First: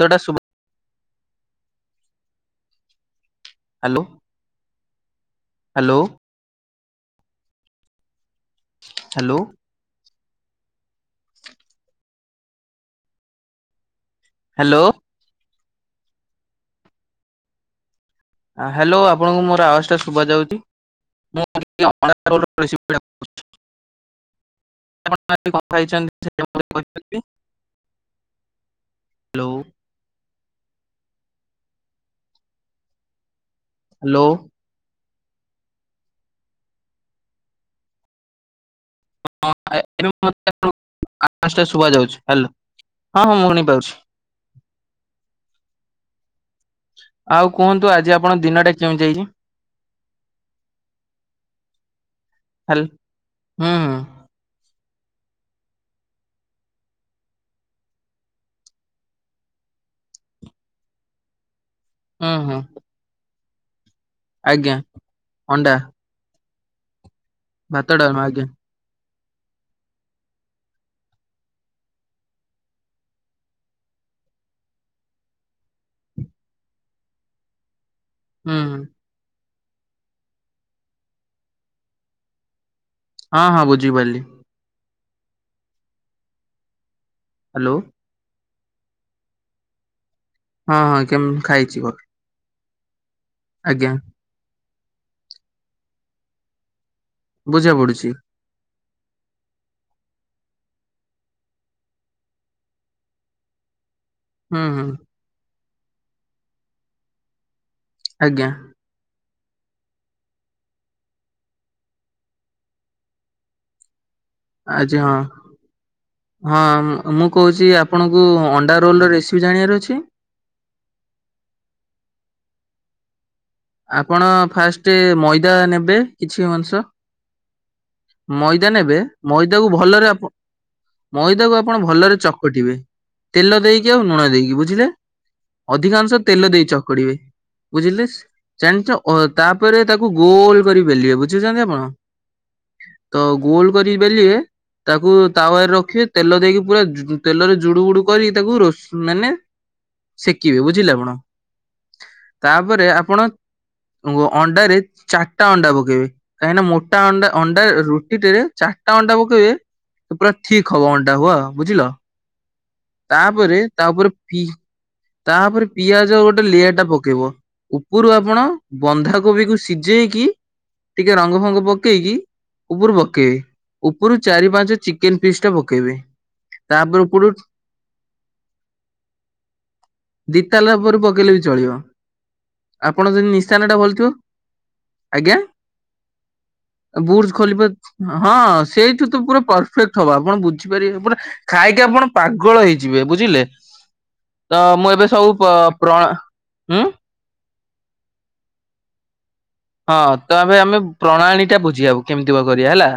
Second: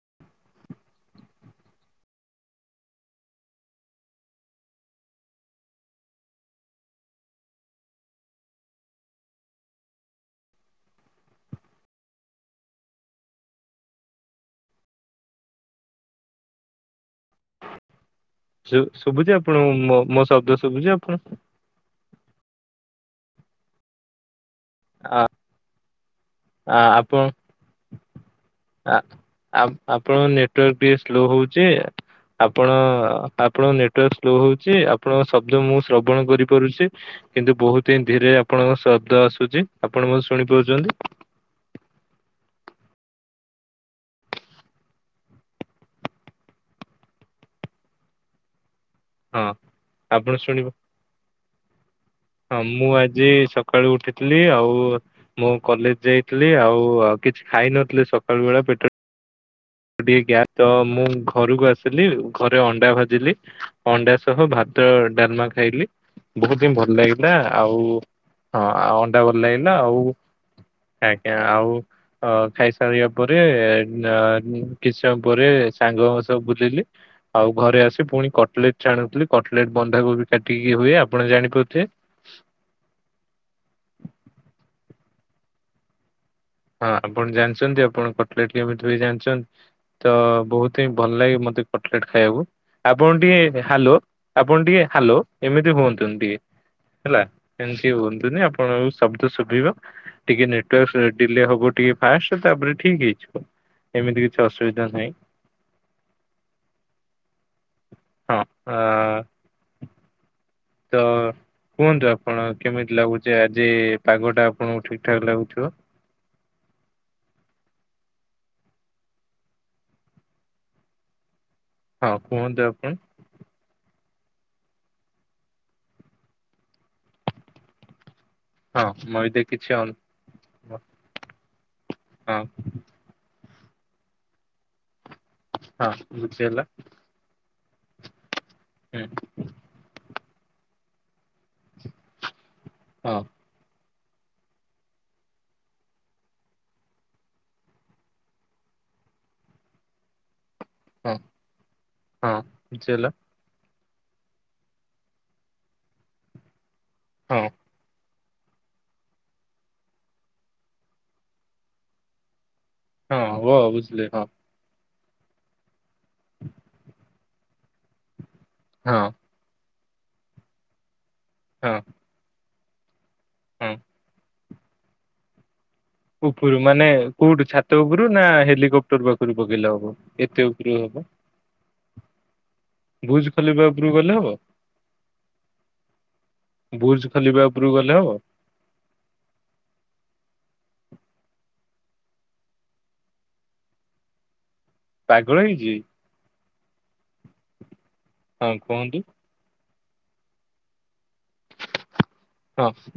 ତ ଟା ଶୁଭା ହ୍ୟାଲୋ ହ୍ୟାଲୋ। ହ୍ୟାଲୋ। ହ୍ୟାଲୋ। ଶୁ ହ୍ୟାଲୋ ଶୁଭୁଛି ଆପଣଙ୍କୁ ମୋର ଆବାଜ ମୋ ଟା ମୋ ଶୁଭା ଶବ୍ଦ ଯାଉଛି? ଶୁଭୁଛି ଆପଣ [unintelligible] ହଁ। କଥା ହେଇଛନ୍ତି ଜେ ହଁ ଆପ ହ୍ୟାଲୋ ଆପଣଙ୍କ ନେଟୱାର୍କ ଟିକେ ସ୍ଲୋ ହଉଛି ଆପଣ ଆପଣଙ୍କ ନେଟୱାର୍କ ହ୍ୟାଲୋ ସ୍ଲୋ ହଉଛି। ଚି ଆପଣଙ୍କ ଶବ୍ଦ ମୁଁ ଶ୍ରବଣ କରିପାରୁଛି କିନ୍ତୁ ବହୁତ ହିଁ ଧୀରେ ଆପଣଙ୍କ ଶ ବ୍ଦ ହଁ ଆସୁଛି ଏବେ ଆପଣ ମତେ ଶୁଣିପାରୁଛନ୍ତି। ଆବାଜ ଟା ଶୁଭା ଯାଉଛି ହାଲୋ ହଁ ହଁ ମୁଁ ଶୁଣି ପାରୁଛି। ଆଉ କୁହନ୍ତୁ ଆଜି ଆପଣ ଦିନଟା କେମିତି ଯାଇଛି। ହଁ ଆପଣ ଶୁଣିପା ହଁ ହାଲ୍ ମୁଁ ଆଜି ହୁଁ ସକାଳୁ ହୁଁ। ଉଠିଥିଲି ଆଉ। ମୁଁ କଲେଜ ଯାଇଥିଲି ଆଉ କିଛି ଖାଇନଥିଲି ସକାଳ ବେଳେ ପେଟ। ଟିକେ ଗ୍ୟାସ୍ ତ ମୁଁ ଘରକୁ ଆସି। ଲି ହୁଁ ହୁଁ ଘରେ ଅଣ୍ଡା ଭାଜିଲି ଅଣ୍ଡା ସହ ଆଜ୍ଞା ଭାତ ଡାଲମା ଅଣ୍ଡା ଖାଇଲି। ବହୁତ ହିଁ ଭଲ ଲାଗିଲା ଆଉ ଭାତ ଡାଲମା ଆଜ୍ଞା ହଁ ଆଉ ଅଣ୍ଡା ଭଲ ଲାଗିଲା ଆଉ। ଆଜ୍ଞା ଆଉ। ଅ ଖାଇସାରିବା ପରେ ଆ କିଛି ସମୟ ପରେ ସାଙ୍ଗଙ୍କ ସହ ବୁଲିଲି। ଆଉ ଘରେ ଆସି ପୁଣି ହୁଁ କଟଲେଟ୍ ହୁଁ ଛାଣୁଥିଲି କଟଲେଟ୍ ବନ୍ଧାକୋବି କାଟିକି ହୁଏ ଆପଣ ଜାଣିପାରୁଥିବେ। ହଁ ହଁ ବୁଝିପାରିଲି। ହଁ ଆପଣ ହ୍ୟାଲୋ ଜାଣିଛନ୍ତି ଆପଣ କଟଲେଟ୍ କେବେ ଠୁ ହୁଏ ଜାଣିଛନ୍ତି ତ। ହଁ ବହୁତ ହିଁ ହଁ ଭଲ କେମ ଲାଗେ ମତେ ଖାଇଛି କଟୋଲେଟ୍ ଖାଇବାକୁ। ଆପଣ ଟିକେ ଆଜ୍ଞା ହାଲୋ ଆପଣ ଟିକେ ହାଲୋ ଏମିତି ହୁଅନ୍ତୁନି ଟିକେ। ହେଲା ବୁଝା ଏମିତି ପଡୁଛି ହୁଅନ୍ତୁନି ଆପଣଙ୍କୁ ଶବ୍ଦ ଶୁଭିବ ଟିକେ ନଟେୱାର୍କ। ଡିଲେ ହବ ଟିକେ ଫାଷ୍ଟ ତାପରେ ଠିକ ହେଇଯିବ ଏମିତି କିଛି ହୁଁ ହୁଁ ଅସୁବିଧା ନାହିଁ। ହଁ ଆଜ୍ଞା ଆ। ତ କୁହନ୍ତୁ ଆପଣ କେମିତି ଲାଗୁଛି ଆଜି ପାଗଟା। ଆଜି ହଁ। ହଁ ମ ମୁଁ କହୁଛି ଆପଣଙ୍କୁ ଅଣ୍ଡା ରୋଲ ର ରେସିପି ଜାଣିବାର ଅଛି। ହଁ କୁହନ୍ତୁ ଆପଣ। ଆପଣ ଫାଷ୍ଟ ମଇଦା ନେବେ କିଛି ଅଂସ। ମଇଦା ହଁ ନେବେ ମଇଦା କିଛି ମଇଦାକୁ ଅନ୍ ଭଲରେ ଆପ ମଇଦାକୁ ଆପଣ ଭଲରେ ହଁ ଚକଟିବେ। ତେଲ ଦେଇକି ଆଉ ଲୁଣ ଦେଇକି ବୁଝିଲେ ହଁ ଅଧିକାଂଶ ତେଲ ବୁଝିହେଲା ଦେଇ ଚକଡିବେ। ବୁଝିଲେସ ଜାଣିଛ ହୁଁ ତାପରେ ତାକୁ ଗୋଲ କରି ବେଲିବେ ବୁଝୁଛନ୍ତି ଆପଣ। ହଁ ତ ଗୋଲ କରି ବେଲିବେ। ତାକୁ ତାୱରେ ରଖିବେ ତେଲ ଦେଇକି ପୁରା ତେଲରେ ଜୁଡୁ ବୁଡୁ କରି ତାକୁ ରୋଷ ମାନେ। ଶେକିବେ ବୁଝିଲେ ଆପଣ ହଁ ହଁ ତାପରେ ବୁଝିହେଲା ଆପଣ। ଅଣ୍ଡାରେ ଚାରିଟା ଅଣ୍ଡା ପକେଇବେ କାହିଁକିନା ମୋଟା ଅଣ୍ଡା ହଁ ଅଣ୍ଡା ରୁ ଟି ଟେରେ ଚାରିଟା ଅଣ୍ଟା ପକେଇବେ ସେ ପୁରା ଥିକ୍ ହବ ଅଣ୍ଟା ହୁଅ ବୁଝିଲ। ହଁ ବ ତାପରେ ତା ବୁଝିଲି ଉପରେ ହଁ। ପି ତାପରେ ପିଆଜ ଗୋଟେ ଲେୟର ଟା ପକେଇବ ଉପରୁ ଆପଣ ହଁ ବନ୍ଧାକୋବିକୁୁ। ସିଝେଇକି ଟିକେ ରଙ୍ଗ ଫଙ୍ଗ ହଁ ପକେଇକି। ଉପରୁ ପକେଇବେ ହଁ ଉପରୁ ଚାରି ପାଞ୍ଚ ଚିକେନ ପିସ୍ ଟା ପକେଇବେ। ଉପରୁ ମାନେ ତାପରେ ଉପରୁ କୋଉଠୁ ଛାତ ଉପରୁ ନା ହେଲିକପ୍ଟର ପାଖରୁ ପକେଇଲା ହବ। ଏତେ ଦିତାଲା ଉପରୁ ହବ ପକେଇଲେ ବି ଚଳିବ। ଆପଣ ଭୁଜ ଯଦି ଖଲିବା ନିଶାନା ଟା ଉପରୁ ଭଲଥିବ ଗଲେ ହବ ଆଜ୍ଞା। ଭୁଜ ବୁର୍ଜ ଖଲିବା ଖଲିଫା ଉପରୁ ଗଲେ ହବ ହଁ। ସେଇଠୁ ତ ପୁରା ପରଫେକ୍ଟ ହବା ଆପଣ ବୁଝିପାରିବେ ପୁରା ଖାଇକି ଆପଣ ପା ଗଳ ହେଇଯିବେ ବୁଝିଲେ ତ ମୁଁ। ଏ ବେ ସବୁ ପାଗଳ ପ ହେଇଛି ପ୍ରଣ ହୁଁ। ହଁ କୁହନ୍ତୁ ହଁ ତ ଏବେ ଆମେ ପ୍ରଣାଳୀ ଟା ବୁଝିଆବୁ କେମିତି କଁ ହଁ କରିବା ହେଲା।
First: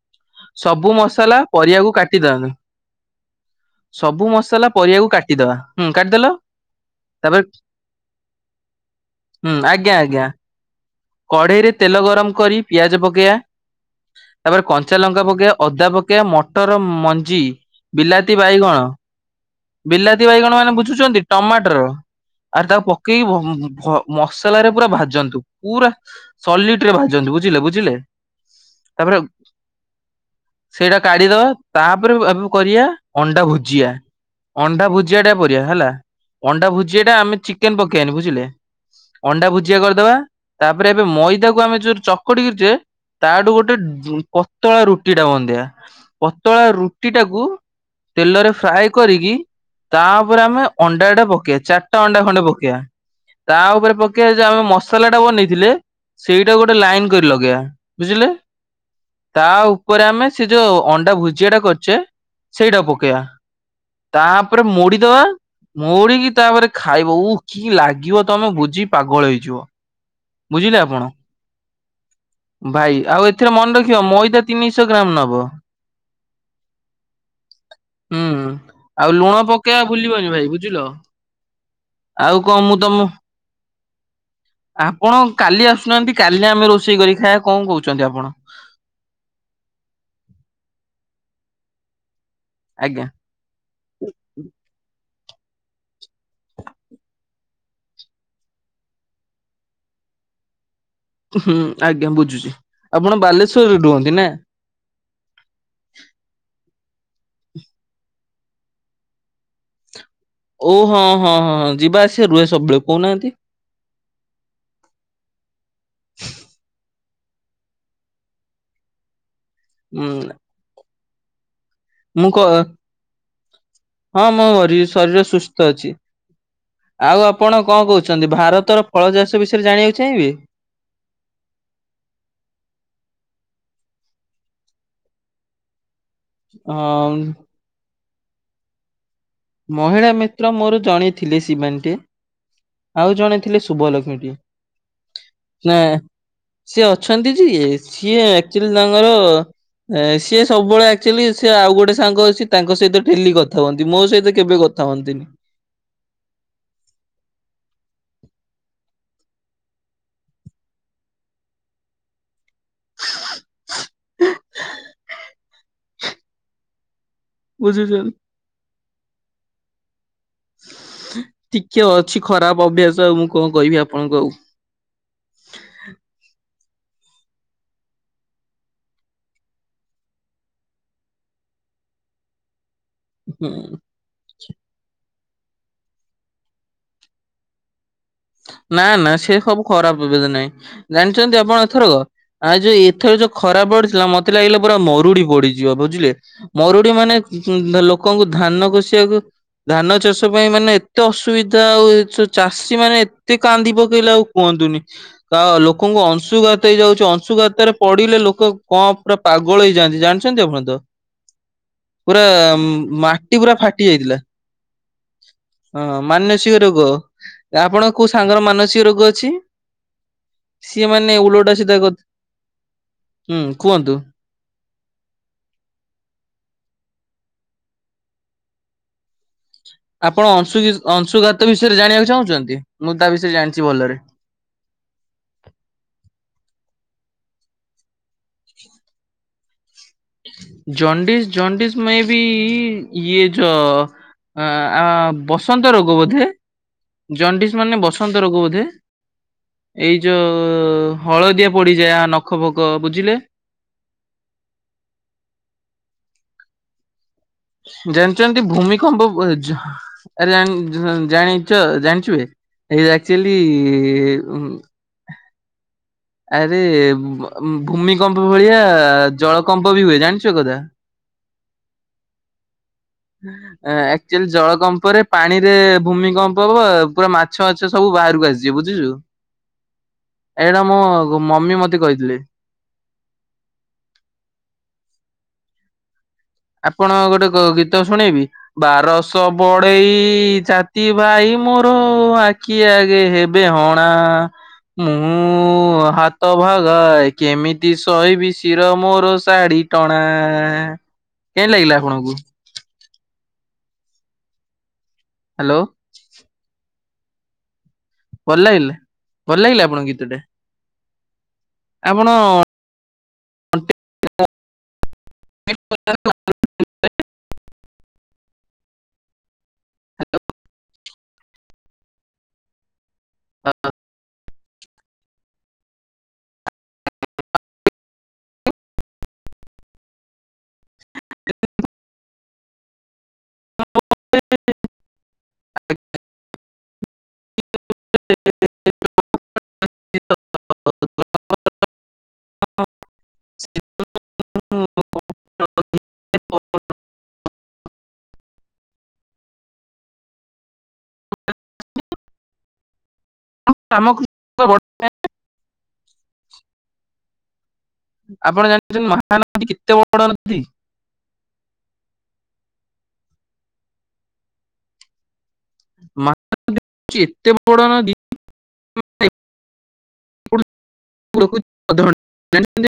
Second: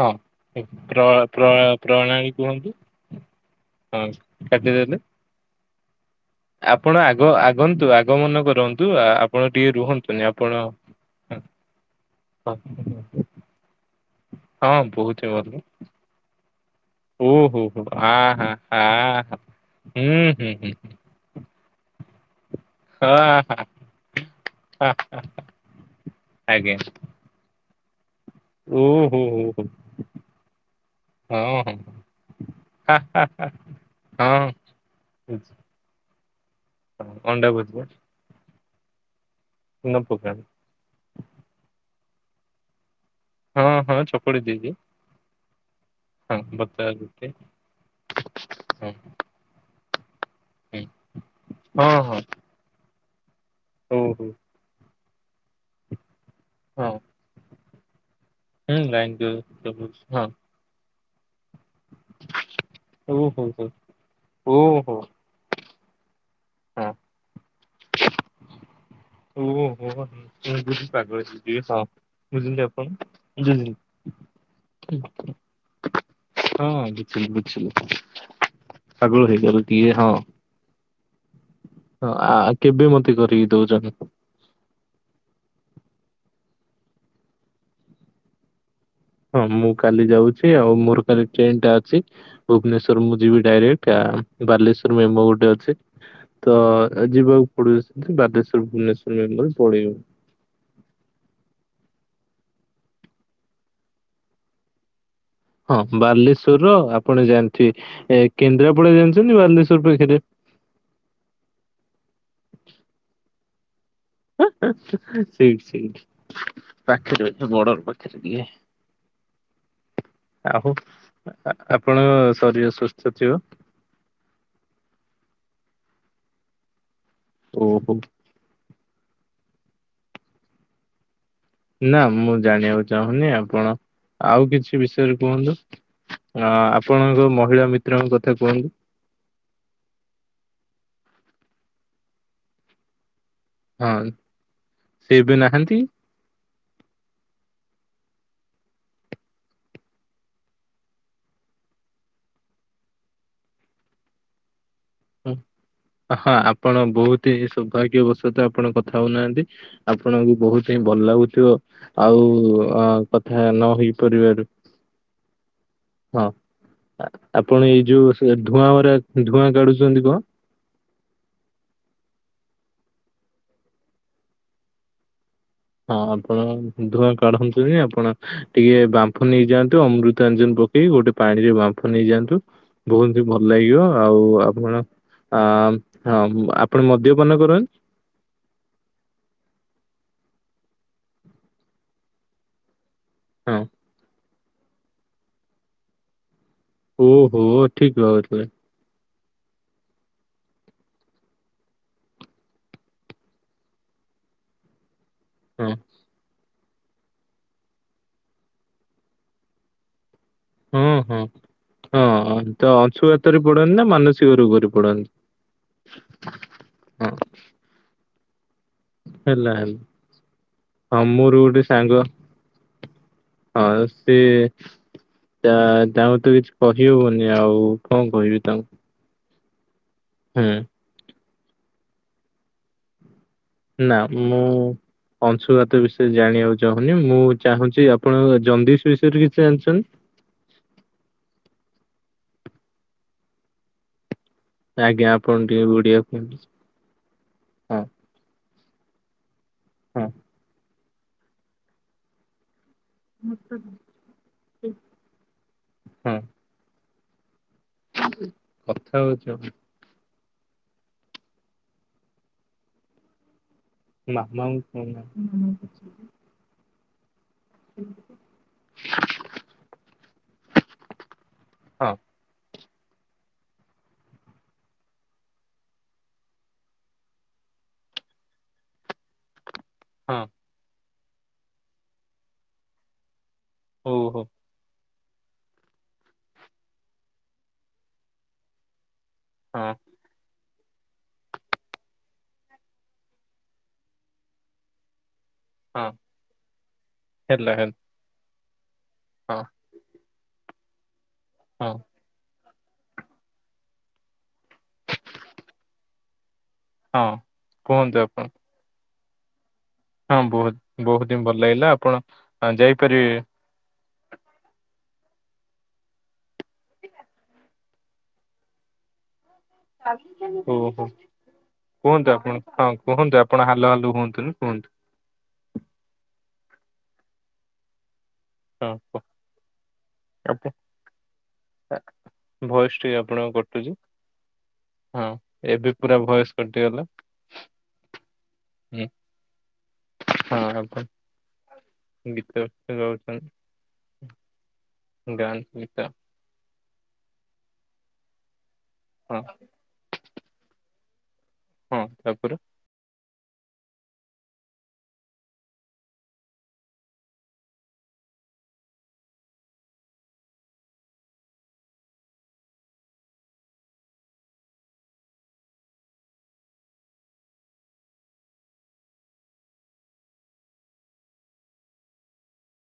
ହଁ ସବୁ ପ୍ର ମସଲା ପ୍ର ପରିବାକୁ କାଟି ପ୍ରଣାଳୀ ଦା କୁହନ୍ତୁ ହଁ ସବୁ ମସଲା କାଟିଦେଲେ ପରିବାକୁ କାଟି ଦବା ହୁଁ କାଟିଦେଲ। ଆପଣ ଆଗ ତାପରେ ଆଗନ୍ତୁ ଆଗମନ କରନ୍ତୁ ଆପଣ ହୁଁ ଟିକେ ଆଜ୍ଞା ଆଜ୍ଞା ରୁହନ୍ତୁନି ଆପଣ। କଢେଇରେ ତେଲ ଗରମ କରି ପିଆଜ ପକେଇବା ତାପରେ ହଁ କଞ୍ଚା ବହୁତ ଲଙ୍କା ହିଁ ଭଲ ପକେଇବା ଅଦା ପକେଇବା। କେ ମଟର ମଞ୍ଜି ଓହୋ ହୋ ଆ ବିଲାତି ହା ବାଇଗଣ [unintelligible] ହୁଁ ବିଲାତି ହୁଁ ବାଇଗଣ ହୁଁ ମାନେ ବୁଝୁଛନ୍ତି ଟମାଟ୍ର। ଆରେ ତାକୁ ଆ ପକେଇକି ହା [unintelligible] ଭ ମସଲାରେ ହା ପୁରା ଭାଜନ୍ତୁ ପୁରା ସଲିଟ୍ ରେ ଭାଜନ୍ତୁ ବୁଝିଲେ ବୁଝିଲେ। ଓ ତାପରେ ହ ହ ହ। ସେଇଟା କାଢିଦବା ତାପରେ [unintelligible] କରିଆ ହା ହା ଅଣ୍ଡା ଭୁଜିଆ। ହଁ ଅଣ୍ଡା ଭୁଜିଆ ଟା ବୁଝି ପରିବା ହେଲା ଅଣ୍ଡା ଭୁଜିଆ ଟା ଆମେ ଅଣ୍ଡା ଚିକେନ୍ ଭୁଜିଆ ପକେଇବାନି ବୁଝିଲେ। ଅଣ୍ଡା ଭୁଜିଆ ଚୁନା କରିଦବା ପକାନ୍ତି। ତାପରେ ଏବେ ମଇଦାକୁ ଆମେ ଯୋ ଚକଡିି ଚେ ତାଠୁ ହଁ ଗୋଟେ ହଁ ଉଁ ଚକୁଳି ଦେଇଦିଏ ପତଳା ରୁଟି ଟା ବନ୍ଧେଆ ହଁ ପତଳା ବତା ଗୋଟେ ରୁଟିଟାକୁ ତେଲରେ ଫ୍ରାଏ ହଁ କରିକି ତାପରେ ଆମେ ହୁଁ ଅଣ୍ଡା ଟା ପକେଇଆ ହଁ ଚାରଟା ହଁ ଅଣ୍ଡା ଖଣ୍ଡେ ପକେଇଆ। ତା ଉପରେ ହଉ ପକେଇଆ ହଉ ଏ ଯେ ଆମେ ମସଲାଟା ବନେଇଥିଲେ ସେଇଟା ଗୋଟେ ଲାଇନ୍ କରି ଲଗେଇଆ ବୁଝିଲେ। ହଁ ଲାଇନ୍ [unintelligible] ହଁ। ଯୋ ଅଣ୍ଡା ଭୁଜିଆଟା କରଚେ ସେଇଟା ପକେଇଆ। ହୁଁ ହୁଁ। ତାପରେ ମୋଡିଦବା ମୋଡିକି ତାପରେ ହଁ ଖାଇବ ଉ କି ଲାଗିବ ତମେ ବୁଝି ପାଗଳ ହେଇଯିବ। ବୁଝିଲେ [unintelligible] ଆପଣ ପାଗଳ [unintelligible] ଯେ ହଁ। ବୁଝିଲେ ଆପଣ? ଭାଇ ଆଉ ଏଥିର ବୁଝିଲି ମନ୍ ରଖିବ ମଇଦା ତିନିଶ ଗ୍ରାମ୍ ନବ। ହଁ ବୁଝିଲୁ ବୁଝିଲୁ। ହୁଁ ଆଉ ଲୁଣ ପକେଇଆ ଟିକେ ହଁ ଭୁଲିବନି ଭାଇ ବୁଝିଲ। ହଁ ଆଉ ଆ କଣ ମୁଁ କେବେ ତମ ମତେ କରିକି ଦଉଚନ୍? ଆପଣ କାଲି ଆସୁନାହାନ୍ତି କାଲି ଆମେ ରୋଷେଇ କରି ଖାଇଆ କଣ କହୁଚନ୍ତି ଆପଣ? ହଁ ମୁଁ କାଲି ଯାଉଛି ଆଉ ମୋର କାଲି ଟ୍ରେନ ଟା ଅଛି ଆଜ୍ଞା ଭୁବନେଶ୍ୱର ମୁଁ ଯିବି ଡାଇରେକ୍ଟ ଆ ବାଲେଶ୍ଵର ମେମ ଗୋଟେ ଅଛି। ତ ଯିବାକୁ ପଡୁ ସେମତି ବାଦେଶ୍ଵର ଭୁବନେଶ୍ଵର ମେମୁ ରେ ପଳେଇିବି ମୁଁ। ହୁଁ ଆଜ୍ଞା ବୁଝୁଛି ଆପଣ ବାଲେଶ୍ଵରରେ ରୁହନ୍ତି ନା? ହଁ ବାଲେଶ୍ଵରର ଆପଣ ଜାଣିଥିବେ ଏ କେନ୍ଦ୍ରାପଡା ଜାଣିଚନ୍ତି ବାଲେଶ୍ୱର ପାଖରେ? ଓ ହଁ ହଁ ହଁ ଯିବା ଆସିବା ରୁହେ ସବୁବେଳେ କହୁନାହାନ୍ତି। [unintelligible] ସେଇଠି ସେଇଠି ପାଖରେ [unintelligible] ବଡର ପାଖରେ ଇଏ। ହୁଁ ଆଉ ଆପଣଙ୍କ ମୁଁ କ ଶରୀର ସୁସ୍ଥ ଥିବ। ହଁ ମୋ ମରି ଶରୀର ସୁସ୍ଥ ଅଛି ଆଉ ଆପଣ କଣ ଓହୋ କହୁଚନ୍ତି ଭାରତର ଫଳ ଚାଷ ବିଷୟରେ ଜାଣିବାକୁ ଚାହିଁବି? ନା ମୁଁ ଜାଣିବାକୁ ଚାହୁଁନି ଆପଣ ଆଉ କିଛି ବିଷୟରେ କୁହନ୍ତୁ। ଅଂ ଅ ଆପଣଙ୍କ ମହିଳା ମିତ୍ରଙ୍କ କଥା କୁହନ୍ତୁ। ମହିଳା ମିତ୍ର ମୋର ଜଣ ଥିଲେ ଶିବାନୀ ଟିଏ। ଆଉ ଜଣେ ଥିଲେ ହଁ ଶୁଭଲକ୍ଷ୍ମୀ ଟିଏ ସେ ଏବେ ନାହାନ୍ତି। ନା ସିଏ ଅଛନ୍ତି ଯେ ସିଏ ଏକ୍ଚୁଆଲି ତାଙ୍କର [unintelligible] ସିଏ ସବୁବେଳେ ଆକ୍ଚୁଆଲି ସିଏ ଆଉ ଗୋଟେ ସାଙ୍ଗ ଅଛି ତାଙ୍କ ସହିତ ଡେଲି କଥା ହୁଅନ୍ତି ମୋ ସହିତ କେବେ କଥା ହୁଅନ୍ତିନି। ହଁ ଆପଣ ବହୁତ ହିଁ ସୌଭାଗ୍ୟବଶତ ଆପଣ କଥା ହଉ ନାହାନ୍ତି। ଆପଣଙ୍କୁ ବହୁତ ହିଁ ଭଲ ଲାଗୁଥିବ ଆଉ ଅଂ କଥା ନ ହେଇପାରିବାରୁ। ହଁ ଆପଣ ଏଇ ବୁଝୁଛନ୍ତି। ଯୋଉ ସେ ଧୂଆଁ ଭରା ଧୂଆଁ କାଢୁଛନ୍ତି କଣ? ଟିକେ ଅଛି ଖରାପ ଅଭ୍ୟାସ ଆଉ ମୁଁ କଣ କହିବି ଆପଣଙ୍କୁ ଆଉ। ହଁ ଆପଣ ଧୂଆଁ କାଢନ୍ତୁନି ଆପଣ ଟିକେ ବାମ୍ଫ ନେଇଯାଆନ୍ତୁ ଅମୃତାଞ୍ଜନ୍ ପକେଇ ଗୋଟେ ପାଣିରେ ବାମ୍ଫ ନେଇଯାଆନ୍ତୁ। ବହୁତ ହି ଭଲ ହୁଁ। ଲାଗିବ ଆଉ ଆପଣ ଆ ହଁ ଆପଣ ମଦ୍ୟପାନ କରନ୍? ନା ନା ସେ ସବୁ ଖରାପ [unintelligible] ନାଇଁ ଜାଣିଛନ୍ତି? ଆପଣ ଏଥର କ ଆଉ ଯୋଉ ଏଥର ଯୋ ଖରା ପଡିଥିଲା ମତେ ଲାଗିଲା ପୁରା ମରୁଡି ପଡିଯିବ। ବୁଝିଲେ ମରୁଡି ହଁ ମାନେ ଓହୋ ଠିକ ଲୋକଙ୍କୁ ଭାବୁଥିଲେ ଧାନ କଷିବାକୁ ଧାନ ଚାଷ ପାଇଁ ମାନେ ଏତେ ଅସୁବିଧା ଆଉ ଏ ଚୋ ଚାଷୀ ମାନେ ତେ କାନ୍ଦି ପକେଇଲେ ଆଉ କୁହନ୍ତୁନି। ହଁ ଲୋକଙ୍କୁ ଅଂଶୁଘାତ ତ ହେଇଯାଉଛି ଅଂଶୁଘାତାରେ ପଡିଲେ ଲୋକ କଣ ପୁରା ପାଗଳ ହେଇଯାଆନ୍ତି। ଜାଣି ଚନ୍ତି ଆପଣ ତ? ହଁ ହଁ। ପୁରା ହଁ ତ ମାଟି ଅଂଶୁଘାତରେ ପୁରା ପଡନ୍ତି ଫାଟି ନା ଯାଇଥିଲା। ମାନସିକ ରୋଗରେ ପଡ଼ନ୍ତ ହଁ ମାନସିକ ରୋଗ ଆପଣ କୋଉ ସାଙ୍ଗର ମାନସିକ ରୋଗ ଛି ହେଲା ହେଲା ସିଏ ହଁ ମାନେ ମୋର ଉଲୁଟା ଗୋଟେ ସିଧା କଥ୍ ସାଙ୍ଗ ହଁ ସେ ତା ତାଙ୍କୁ ତ କିଛି କହିହବନି ଆଉ କଣ କହିବି ତାଙ୍କ ଆପଣ ଅଂଶୁ ଘୁସ ଅଂଶୁଘାତ ବିଷୟରେ ଜାଣିବାକୁ ଚାହୁଁଛନ୍ତି? ମୁଁ ତା ବିଷୟରେ ଜାଣି ନା ମୁଁ ଅଂଶୁଘାତ ବିଷୟରେ ଜାଣିବାକୁ ଚାହୁନି। ମୁଁ ଚାହୁଁଛି ପଣ ଜନଦିସ୍ ବିଷୟରେ କିଛି ଜଣିଛନ୍ତ ଜନ୍ଡିସ୍ ଜନ୍ଡିସ୍ ମେ ବି ଇଏ ଯ ଆ ଆ ଆଜ୍ଞା ଆପଣ ଟିକେ ବସନ୍ତ ରୋଗ ଓଡିଆ ବୋଧେ? କୁହନ୍ତୁ। ଜଣ୍ଡିସ୍ ମାନେ ହଁ ବସନ୍ତ ରୋଗ ବୋଧେ? ଏଇ ହଁ ଯୋଉ ହଳଦିଆ ପଡ଼ିଯାଏ ଆ ନଖ ଫକ ବୁଝିଲେ। [inaudible] ହଁ ଜାଣିଛନ୍ତି କଥା ଭୂମିକମ୍ପ ହଉଛ [unintelligible] ଆରେ ଜାନ ଜନ ଜାଣିଚ ଜାଣିଚୁ ବେ ଏଇ ଅକ୍ଚୁଆଲି ମାମା ଙ୍କୁ କୋହୁ ନାହାନା ଆରେ ଭ ଭୂମିକମ୍ପ ଭଳିଆ ଜଳକମ୍ପ ବି ହୁଏ। ଜାଣିଛ କଥା? ହଁ ଆକ୍ଚୁଆଲି ଜଳ କମ୍ପରେ ପାଣିରେ ଭୂମି କମ୍ପ ହବ ପୁରା ମାଛ ବାଛ ସବୁ ବାହାରକୁ ଆସିଯିବେ। ବୁଝିଲୁ ହୁଁ ଏଇଟା ମୋ ମମି ମତେ କହିଥିଲେ। ହୋଉ ହୋଉ। ଆପଣ ଗୋଟେ ଗୋଟେ ଗୀତ ଶୁଣେଇବି ବାରସ ହଁ ବଡେଇ ଚା [unintelligible] ଭାଇ ମୋର ଆଖି ଆଗେ ହେବେ ହଣା। ମୁଁ ହଁ ହାତ ଭାଗା ହେଲା କେମିତି ହେଲା ଶହିବି ଶିର ମୋର ସା ହଁ ଶାଢୀ ଟଣା। କେମତି ହଁ ଲାଗିଲା ଆପଣଙ୍କୁ? ହ୍ୟାଲୋ ହଁ କୁହନ୍ତୁ। ଆ ଲାଗିଲେ ଭଲ ଲାଗିଲା ଆପଣଙ୍କୁ କି ହଁ ବହୁତ ବହୁତ ହିଁ ଭଲ ଲାଗିଲା ଆପଣ ଆ ଯାଇପାରିବେ [unintelligible] ଓ ହୋ କୁହନ୍ତୁ ଆପଣ? ହଁ କୁହନ୍ତୁ ଆପଣ ହାଲୋ ହାଲୋ ହୁଅନ୍ତୁନି କୁହନ୍ତୁ। [inaudible] [unintelligible] ଭଏସ୍ ଟିକେ ଆପଣଙ୍କର କଟୁଚି ହଁ ଏବେ ପୁରା ଭଏସ୍ କଟିଗଲା। ହୁଁ ହଁ [unintelligible] ଗିତ ସେ ଗାଉଛନ୍ତି [unintelligible] [inaudible] ହଁ ତ ହୁଁ ତାପରେ? [inaudible] ଆପଣ ଜାଣିଛନ୍ତି ମହାନଦୀ କେତେ ବଡ ନଦୀ? ମହାନଦୀ ହଉଚି ଏତେବଡ ନଦୀ ମାନେ [inaudible] ରଖଧଘ [inaudible]